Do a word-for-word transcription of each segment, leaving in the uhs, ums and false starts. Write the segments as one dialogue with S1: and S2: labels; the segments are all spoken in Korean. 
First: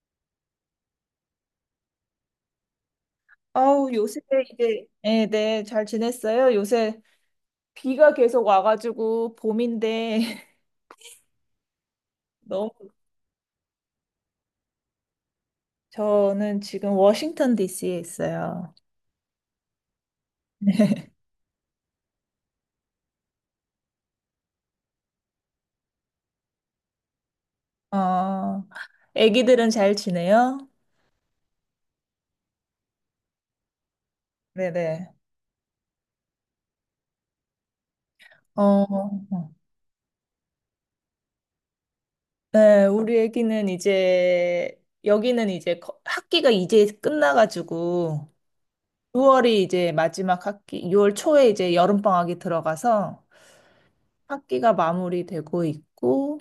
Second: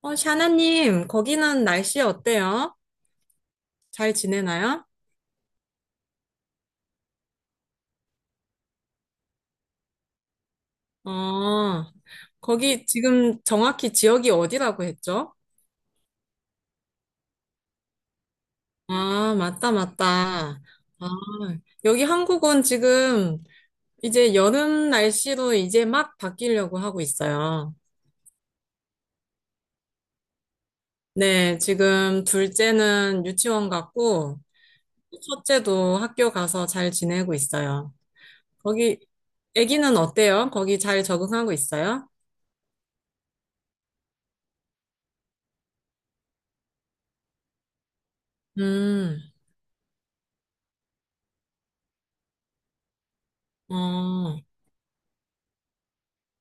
S1: 어, 샤나님, 거기는 날씨 어때요?
S2: 아우,
S1: 잘
S2: 요새
S1: 지내나요?
S2: 이제, 네, 네, 잘 지냈어요? 요새 비가 계속 와가지고 봄인데,
S1: 어, 거기
S2: 너무,
S1: 지금 정확히 지역이 어디라고 했죠?
S2: 저는 지금 워싱턴 디씨에 있어요.
S1: 아, 맞다, 맞다. 아, 여기 한국은 지금 이제 여름 날씨로 이제 막 바뀌려고 하고 있어요.
S2: 어, 애기들은 잘 지내요?
S1: 네, 지금 둘째는 유치원 갔고,
S2: 네네.
S1: 첫째도 학교 가서 잘 지내고 있어요.
S2: 어,
S1: 거기,
S2: 어.
S1: 아기는 어때요? 거기 잘 적응하고 있어요?
S2: 네, 우리 애기는 이제, 여기는 이제 거- 학기가 이제 끝나가지고,
S1: 음.
S2: 유월이 이제 마지막 학기, 유월 초에 이제 여름방학이 들어가서
S1: 어.
S2: 학기가 마무리되고 있고,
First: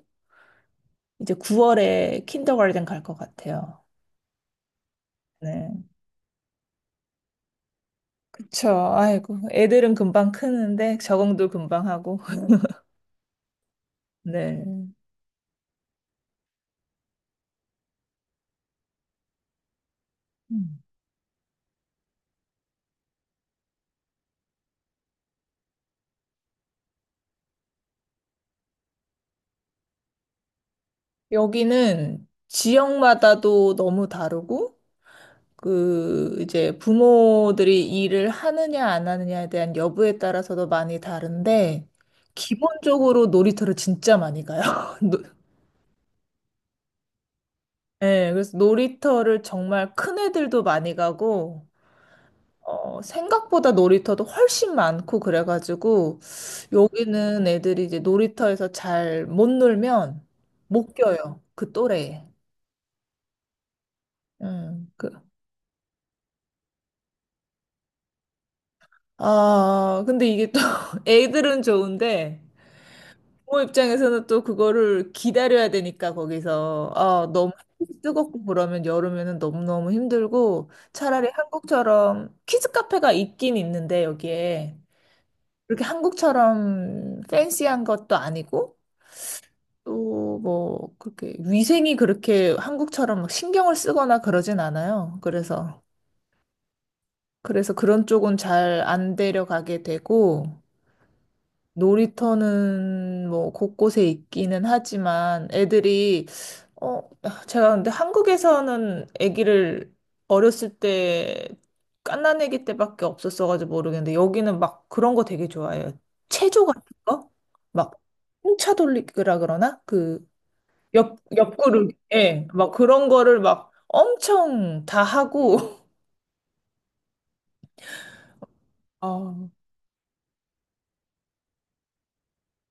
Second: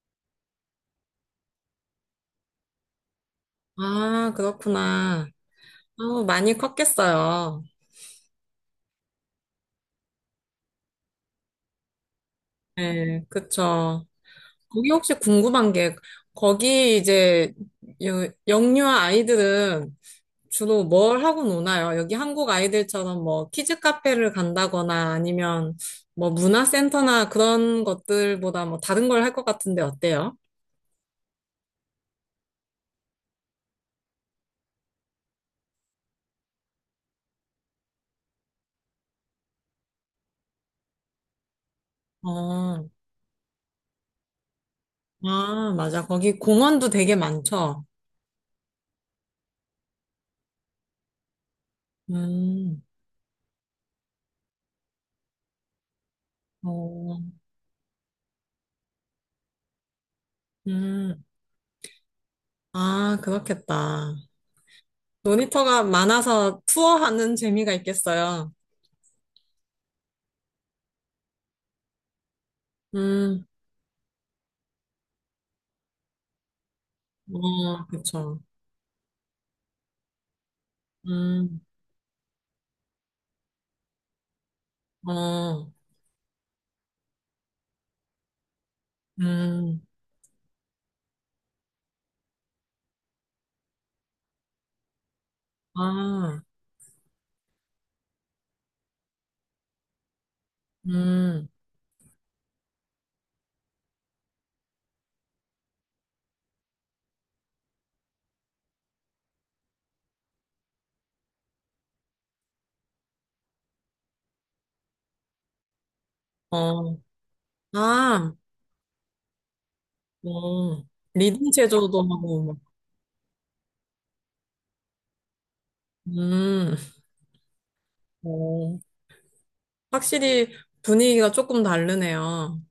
S2: 이제 구월에 킨더가든 갈 것 같아요.
S1: 아, 그렇구나.
S2: 네,
S1: 어, 많이 컸겠어요.
S2: 그쵸. 아이고, 애들은 금방 크는데 적응도 금방 하고.
S1: 네, 그쵸.
S2: 네.
S1: 거기 혹시 궁금한 게, 거기 이제 여- 영유아 아이들은
S2: 음.
S1: 주로 뭘 하고 노나요? 여기 한국 아이들처럼 뭐 키즈 카페를 간다거나 아니면 뭐 문화센터나 그런 것들보다 뭐 다른 걸 할 것 같은데 어때요?
S2: 여기는 지역마다도 너무 다르고, 그, 이제 부모들이 일을 하느냐 안 하느냐에 대한 여부에 따라서도 많이 다른데,
S1: 어.
S2: 기본적으로 놀이터를 진짜 많이 가요. 노-
S1: 아, 맞아. 거기 공원도 되게 많죠?
S2: 네, 그래서 놀이터를 정말 큰 애들도 많이 가고,
S1: 음.
S2: 어, 생각보다 놀이터도 훨씬 많고 그래가지고
S1: 어.
S2: 여기는 애들이 이제 놀이터에서 잘 못 놀면 못
S1: 음.
S2: 껴요. 그 또래에.
S1: 아, 그렇겠다.
S2: 음, 그,
S1: 모니터가 많아서 투어하는 재미가 있겠어요.
S2: 아, 근데 이게 또 애들은 좋은데
S1: 음.
S2: 부모 입장에서는 또 그거를 기다려야 되니까 거기서 아, 너무
S1: 어,
S2: 햇빛이
S1: 그쵸.
S2: 뜨겁고 그러면 여름에는 너무너무 힘들고 차라리
S1: 음.
S2: 한국처럼 키즈 카페가 있긴 있는데 여기에
S1: 어.
S2: 그렇게 한국처럼 팬시한 것도 아니고
S1: 음.
S2: 또 뭐 그렇게 위생이 그렇게 한국처럼 막 신경을 쓰거나 그러진 않아요. 그래서
S1: 아.
S2: 그래서 그런 쪽은 잘 안 데려가게 되고
S1: 음.
S2: 놀이터는 뭐 곳곳에 있기는 하지만 애들이 어 제가 근데 한국에서는 아기를 어렸을 때 갓난아기 때밖에 없었어가지고 모르겠는데 여기는 막 그런 거 되게 좋아해요. 체조 같은
S1: 어.
S2: 거? 막
S1: 아.
S2: 풍차 돌리기라 그러나? 그
S1: 어.
S2: 옆,
S1: 리듬
S2: 옆구르기,
S1: 체조도 하고,
S2: 예,
S1: 막.
S2: 막 그런 거를 막 엄청 다 하고,
S1: 음. 어,
S2: 아,
S1: 확실히 분위기가 조금 다르네요.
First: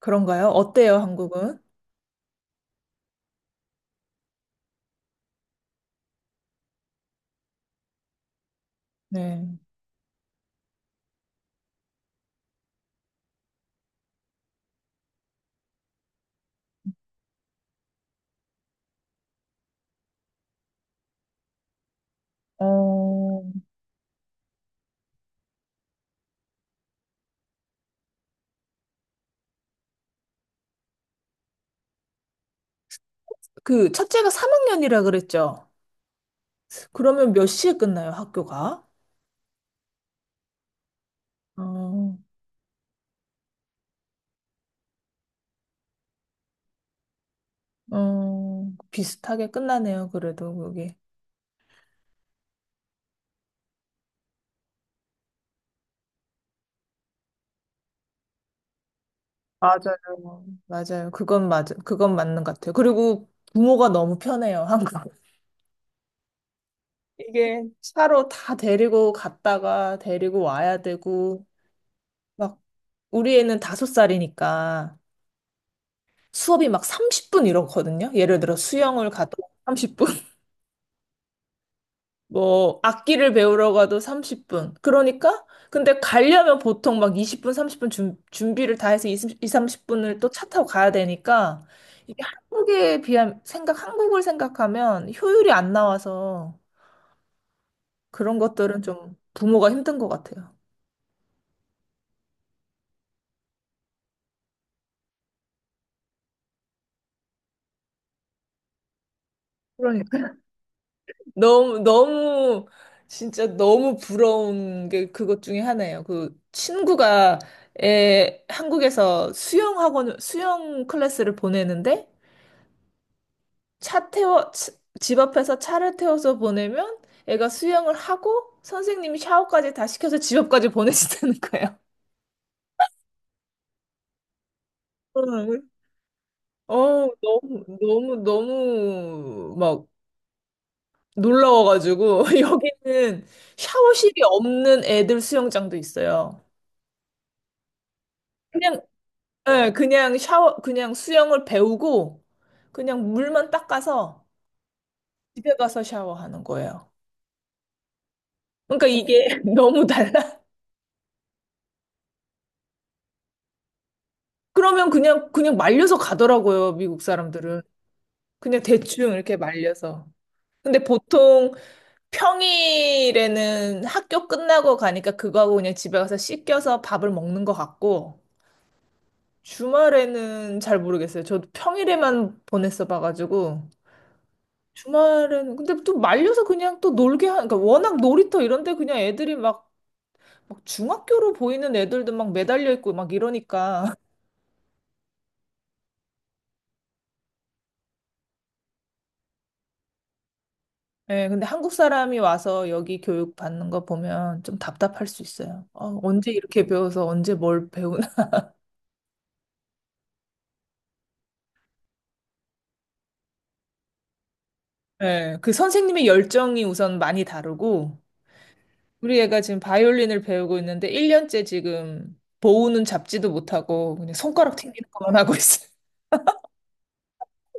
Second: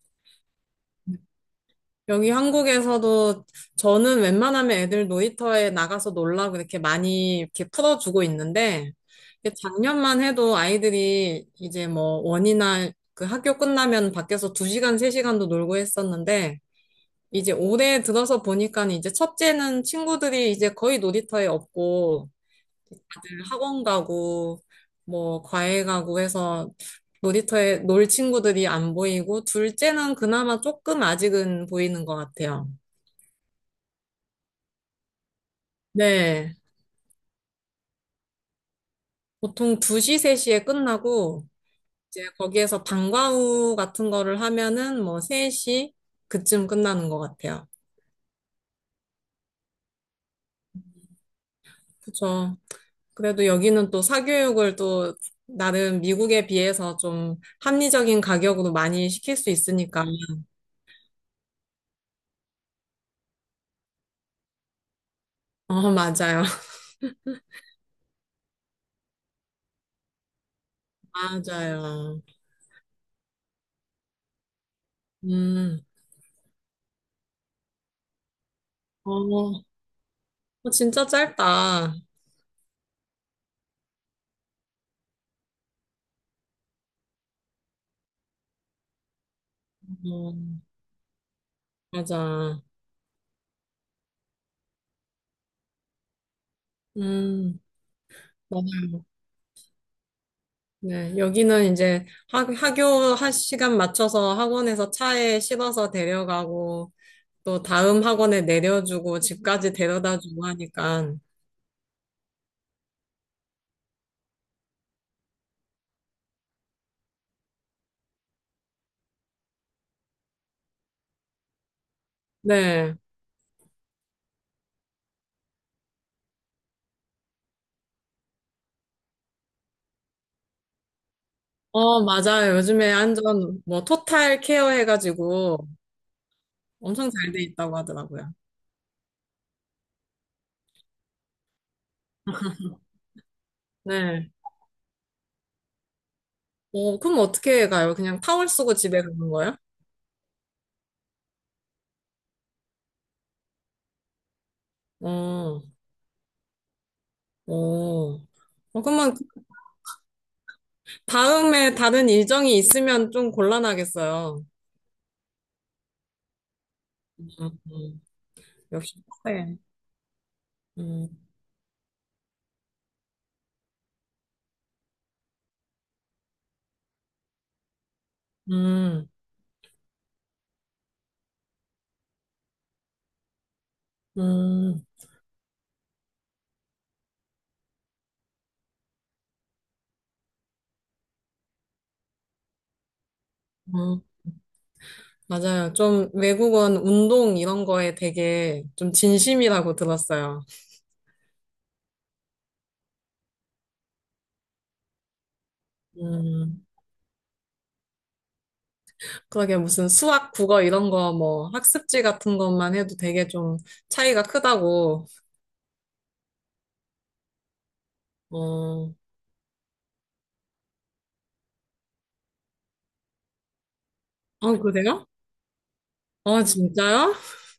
S2: 그런가요? 어때요, 한국은?
S1: 여기 한국에서도 저는 웬만하면 애들 놀이터에 나가서 놀라고 이렇게 많이 이렇게 풀어주고 있는데 이게
S2: 네.
S1: 작년만 해도 아이들이 이제 뭐 원이나 그 학교 끝나면 밖에서 두시간세시간도 놀고 했었는데 이제 올해 들어서 보니까 이제 첫째는 친구들이 이제 거의 놀이터에 없고
S2: 어,
S1: 늘 학원 가고 뭐 과외 가고 해서 놀이터에 놀 친구들이 안 보이고 둘째는 그나마 조금 아직은 보이는 것 같아요.
S2: 그, 첫째가 삼 학년이라 그랬죠?
S1: 네.
S2: 그러면 몇 시에 끝나요, 학교가?
S1: 보통 두 시, 세 시에 끝나고,
S2: 어,
S1: 이제 거기에서 방과후 같은 거를 하면은 뭐 세 시 그쯤 끝나는 것 같아요.
S2: 어, 비슷하게 끝나네요, 그래도 그게.
S1: 그쵸. 그래도 여기는 또 사교육을 또 나름 미국에 비해서 좀 합리적인 가격으로 많이 시킬 수 있으니까.
S2: 맞아요. 맞아요. 그건 맞, 그건 맞는 것 같아요. 그리고 부모가 너무 편해요, 한국은.
S1: 어, 맞아요.
S2: 이게 차로 다 데리고 갔다가 데리고 와야 되고,
S1: 맞아요.
S2: 막 우리 애는 다섯 살이니까
S1: 음.
S2: 수업이 막 삼십 분 이러거든요. 예를 들어 수영을 가도
S1: 어.
S2: 삼십 분,
S1: 진짜 짧다.
S2: 뭐 악기를 배우러 가도 삼십 분. 그러니까 근데 가려면 보통 막 이십 분, 삼십 분 준, 준비를 다 해서 이십, 삼십 분을 또
S1: 어,
S2: 차 타고 가야 되니까 이게
S1: 맞아.
S2: 한국에 비하면 생각 한국을 생각하면 효율이 안 나와서
S1: 음.
S2: 그런 것들은 좀 부모가 힘든 것 같아요.
S1: 네, 여기는 이제 학, 학교 한 시간 맞춰서 학원에서 차에 실어서 데려가고 또 다음 학원에 내려주고 집까지
S2: 그러니까
S1: 데려다주고 하니까.
S2: 너무, 너무, 진짜 너무 부러운 게 그것 중에 하나예요. 그 친구가 에, 한국에서 수영학원, 수영 클래스를 보내는데
S1: 네.
S2: 차 태워, 차- 집 앞에서 차를 태워서 보내면 애가 수영을 하고 선생님이 샤워까지 다 시켜서 집 앞까지 보내준다는 거예요.
S1: 어, 맞아요. 요즘에 완전 뭐 토탈 케어
S2: 응.
S1: 해가지고
S2: 어,
S1: 엄청 잘 돼
S2: 너무,
S1: 있다고
S2: 너무,
S1: 하더라고요.
S2: 너무 막 놀라워가지고 여기는 샤워실이
S1: 네.
S2: 없는 애들 수영장도 있어요.
S1: 어, 그럼 어떻게 가요? 그냥 타월 쓰고
S2: 그냥
S1: 집에 가는 거예요?
S2: 네, 그냥 샤워, 그냥 수영을 배우고 그냥 물만 닦아서 집에
S1: 어.
S2: 가서 샤워하는 거예요.
S1: 어. 어,
S2: 그러니까
S1: 그러면 그
S2: 이게 너무 달라.
S1: 다음에 다른 일정이 있으면 좀 곤란하겠어요.
S2: 그러면 그냥 그냥 말려서 가더라고요, 미국
S1: 음,
S2: 사람들은.
S1: 음.
S2: 그냥
S1: 역시.
S2: 대충 이렇게
S1: 네.
S2: 말려서. 근데
S1: 음.
S2: 보통 평일에는 학교 끝나고 가니까 그거하고 그냥 집에 가서 씻겨서 밥을 먹는 것 같고
S1: 음,
S2: 주말에는 잘 모르겠어요. 저도 평일에만 보냈어 봐가지고.
S1: 음,
S2: 주말에는 근데 또 말려서 그냥 또 놀게 하 그러니까 워낙 놀이터 이런 데 그냥 애들이 막, 막 중학교로 보이는 애들도 막 매달려 있고 막 이러니까
S1: 음. 맞아요. 좀 외국은 운동 이런 거에 되게 좀 진심이라고 들었어요.
S2: 예 근데 한국 사람이 와서 여기 교육 받는 거 보면 좀 답답할 수 있어요. 어, 언제
S1: 음,
S2: 이렇게 배워서 언제 뭘 배우나.
S1: 그러게 무슨 수학, 국어 이런 거 뭐 학습지 같은 것만 해도 되게 좀 차이가 크다고.
S2: 예 그 선생님의 열정이 우선 많이 다르고
S1: 어, 어,
S2: 우리 애가 지금 바이올린을 배우고 있는데 일 년째 지금 보우는 잡지도 못하고 그냥 손가락 튕기는
S1: 그래요?
S2: 것만 하고 있어.
S1: 어, 진짜요?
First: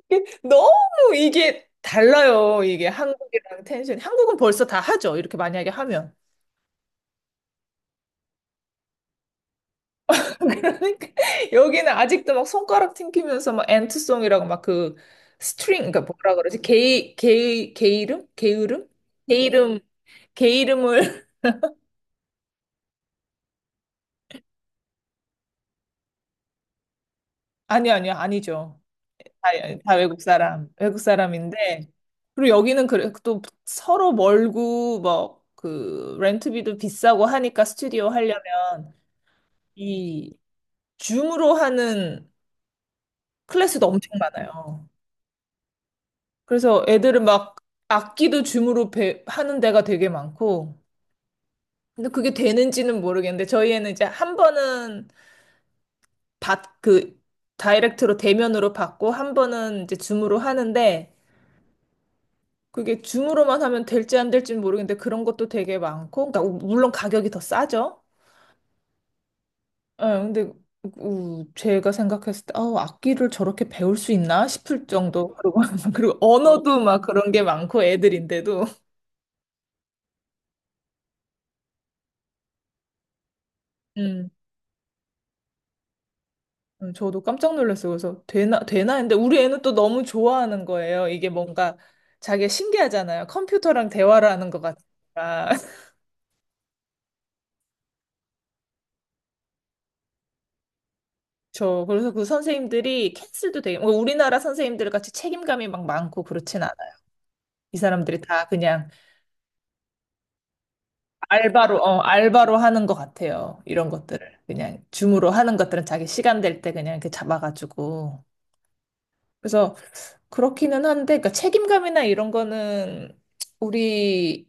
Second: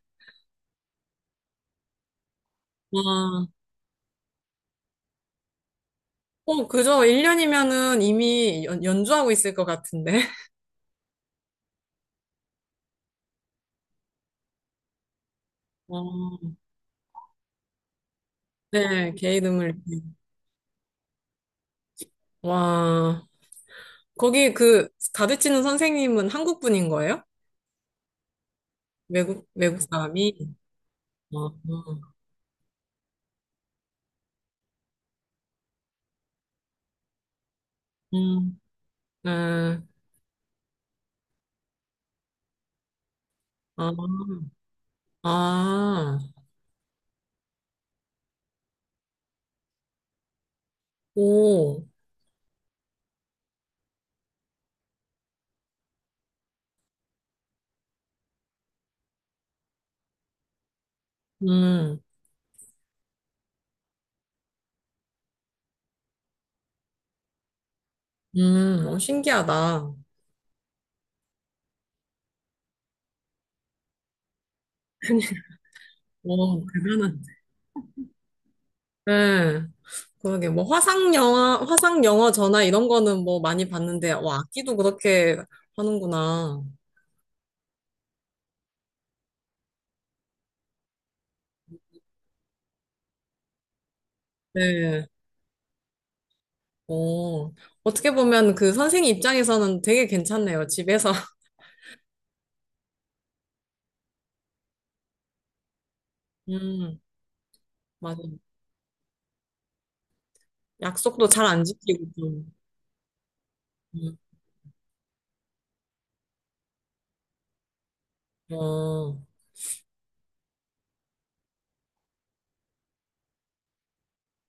S2: 이게 너무 이게 달라요. 이게
S1: 와.
S2: 한국이랑 텐션이. 한국은 벌써 다 하죠. 이렇게 만약에 하면.
S1: 어, 그죠. 일 년이면은 이미 연, 연주하고 있을 것 같은데.
S2: 그러니까 여기는 아직도 막 손가락 튕기면서 막 엔트송이라고 막 그 스트링, 그러니까 뭐라
S1: 어,
S2: 그러지? 게이, 게이, 게이름? 게으름?
S1: 네, 개이름을.
S2: 게이름, 게이름을.
S1: 와, 거기 그 가르치는 선생님은 한국 분인 거예요?
S2: 아니요, 아니요, 아니죠.
S1: 외국,
S2: 다,
S1: 외국
S2: 다 외국
S1: 사람이?
S2: 사람, 외국
S1: 어. 어.
S2: 사람인데. 그리고 여기는 그래, 또 서로 멀고, 뭐, 그, 렌트비도 비싸고 하니까 스튜디오
S1: 음.
S2: 하려면.
S1: 음.
S2: 이 줌으로 하는 클래스도
S1: 아.
S2: 엄청 많아요.
S1: 아.
S2: 그래서 애들은 막 악기도 줌으로 배, 하는 데가 되게 많고,
S1: 오.
S2: 근데 그게 되는지는 모르겠는데, 저희 애는 이제 한 번은 받, 그, 다이렉트로 대면으로 받고, 한 번은 이제 줌으로 하는데,
S1: 음.
S2: 그게 줌으로만 하면 될지 안 될지는 모르겠는데, 그런 것도 되게 많고, 그러니까 물론 가격이 더 싸죠.
S1: 음. 어, 신기하다.
S2: 예, 근데 우, 제가 생각했을 때, 아, 악기를 저렇게 배울 수 있나 싶을 정도. 그리고, 그리고
S1: 오,
S2: 언어도 막
S1: 대단한.
S2: 그런 게 많고 애들인데도.
S1: 네, 그러게, 뭐, 화상 영화, 화상 영어 전화 이런 거는 뭐 많이 봤는데,
S2: 음,
S1: 와, 악기도 그렇게 하는구나.
S2: 음, 저도 깜짝 놀랐어요. 그래서 되나, 되나 했는데 우리 애는 또 너무 좋아하는 거예요. 이게 뭔가 자기가 신기하잖아요. 컴퓨터랑 대화를 하는 것
S1: 네.
S2: 같으니까.
S1: 오, 어떻게 보면 그 선생님 입장에서는 되게 괜찮네요, 집에서.
S2: 저, 그래서 그 선생님들이 캔슬도 되게, 뭐 우리나라 선생님들 같이 책임감이 막 많고 그렇진 않아요.
S1: 음.
S2: 이 사람들이
S1: 맞아.
S2: 다 그냥
S1: 약속도 잘 안
S2: 알바로, 어,
S1: 지키고 좀.
S2: 알바로 하는 것 같아요. 이런
S1: 음.
S2: 것들을. 그냥 줌으로 하는 것들은 자기 시간 될 때 그냥 이렇게 잡아가지고.
S1: 어.
S2: 그래서 그렇기는 한데, 그러니까 책임감이나 이런 거는 우리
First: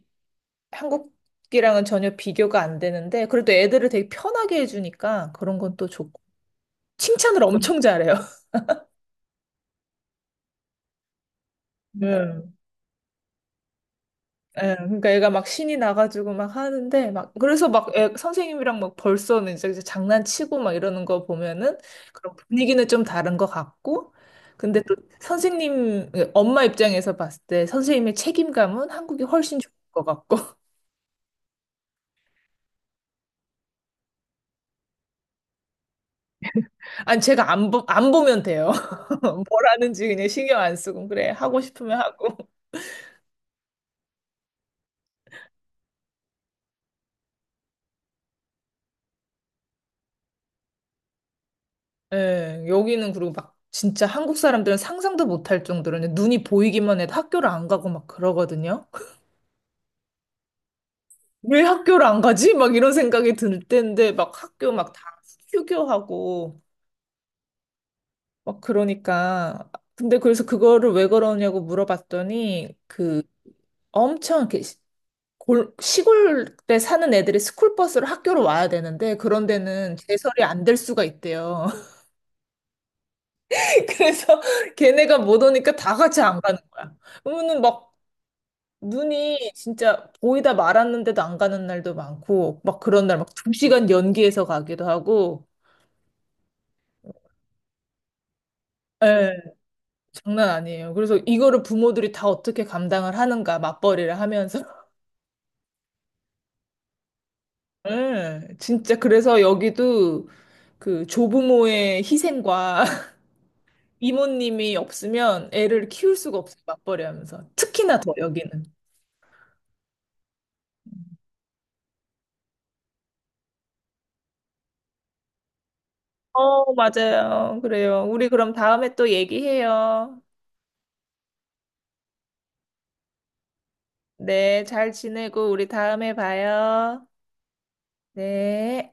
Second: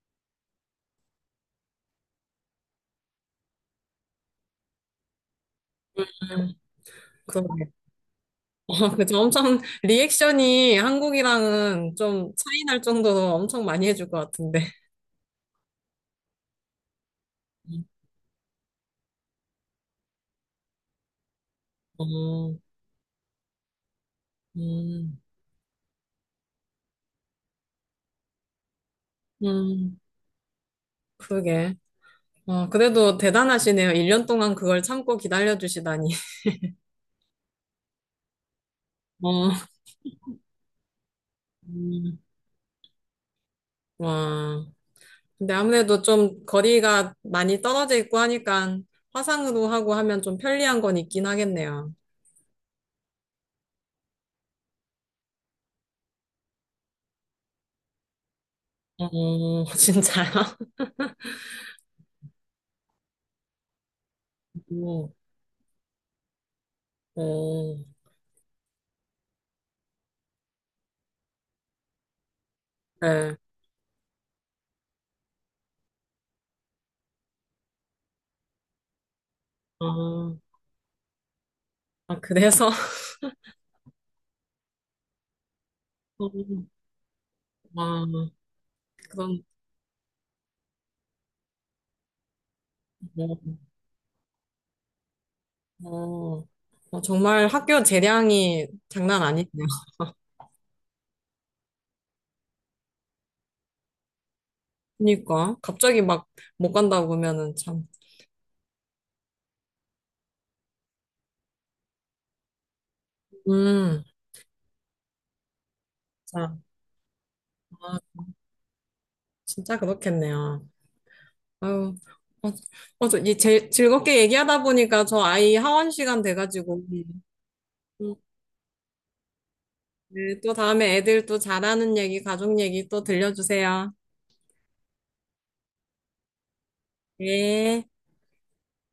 S2: 한국이랑은 전혀 비교가 안 되는데, 그래도 애들을 되게 편하게 해주니까 그런 건 또 좋고.
S1: 음.
S2: 칭찬을
S1: 그럼.
S2: 엄청 잘해요.
S1: 아, 그죠. 엄청 리액션이 한국이랑은 좀
S2: 네.
S1: 차이 날 정도로 엄청 많이 해줄 것 같은데.
S2: 예, 그러니까 애가 막 신이 나가지고 막 하는데 막 그래서 막 애, 선생님이랑 막 벌써는 이제, 이제 장난치고 막 이러는 거 보면은 그런
S1: 어.
S2: 분위기는 좀 다른 것 같고 근데 또
S1: 음,
S2: 선생님 엄마 입장에서 봤을 때 선생님의 책임감은 한국이 훨씬 좋을
S1: 음,
S2: 것 같고
S1: 그러게. 어, 그래도 대단하시네요. 일 년 동안 그걸 참고 기다려주시다니.
S2: 아니 제가 안, 보, 안 보면 돼요. 뭘
S1: 어.
S2: 하는지 그냥 신경 안 쓰고 그래 하고 싶으면
S1: 음.
S2: 하고
S1: 와. 근데 아무래도 좀 거리가 많이 떨어져 있고 하니까 화상으로 하고 하면 좀 편리한 건 있긴 하겠네요.
S2: 예, 여기는 그리고 막 진짜 한국 사람들은 상상도 못할 정도로 그냥 눈이 보이기만 해도 학교를 안 가고 막 그러거든요.
S1: 어, 진짜요?
S2: 왜 학교를 안 가지? 막 이런 생각이 들 때인데 막 학교 막 다
S1: 오.
S2: 휴교하고
S1: 오.
S2: 막 그러니까 근데 그래서 그거를 왜 그러냐고 물어봤더니
S1: 네.
S2: 엄청 이렇게 시- 골, 시골에 사는 애들이 스쿨버스로 학교로 와야 되는데 그런 데는
S1: 아.
S2: 제설이 안 될 수가 있대요.
S1: 아, 그래서?
S2: 그래서 걔네가 못 오니까 다 같이
S1: 어.
S2: 안 가는 거야. 그러면은 막
S1: 와. 그런,
S2: 눈이 진짜 보이다 말았는데도 안 가는 날도 많고 막 그런 날 막 두
S1: 뭐,
S2: 시간 연기해서 가기도 하고
S1: 어, 어, 어, 정말 학교 재량이 장난
S2: 예.
S1: 아니네요.
S2: 장난 아니에요. 그래서 이거를 부모들이 다 어떻게 감당을 하는가, 맞벌이를 하면서.
S1: 그러니까. 갑자기 막 못 간다고 그러면은 참.
S2: 예, 진짜 그래서 여기도 그 조부모의 희생과
S1: 음.
S2: 이모님이 없으면 애를 키울 수가
S1: 자.
S2: 없어요, 맞벌이 하면서. 특히나
S1: 아,
S2: 더 여기는.
S1: 진짜 그렇겠네요. 아유. 어. 어, 저, 이 제, 즐겁게 얘기하다 보니까 저 아이 하원 시간
S2: 어,
S1: 돼가지고.
S2: 맞아요. 그래요.
S1: 음.
S2: 우리 그럼 다음에 또 얘기해요.
S1: 네, 또 다음에 애들 또 잘하는 얘기, 가족 얘기 또 들려주세요.
S2: 네, 잘 지내고 우리 다음에 봐요.
S1: 네.
S2: 네.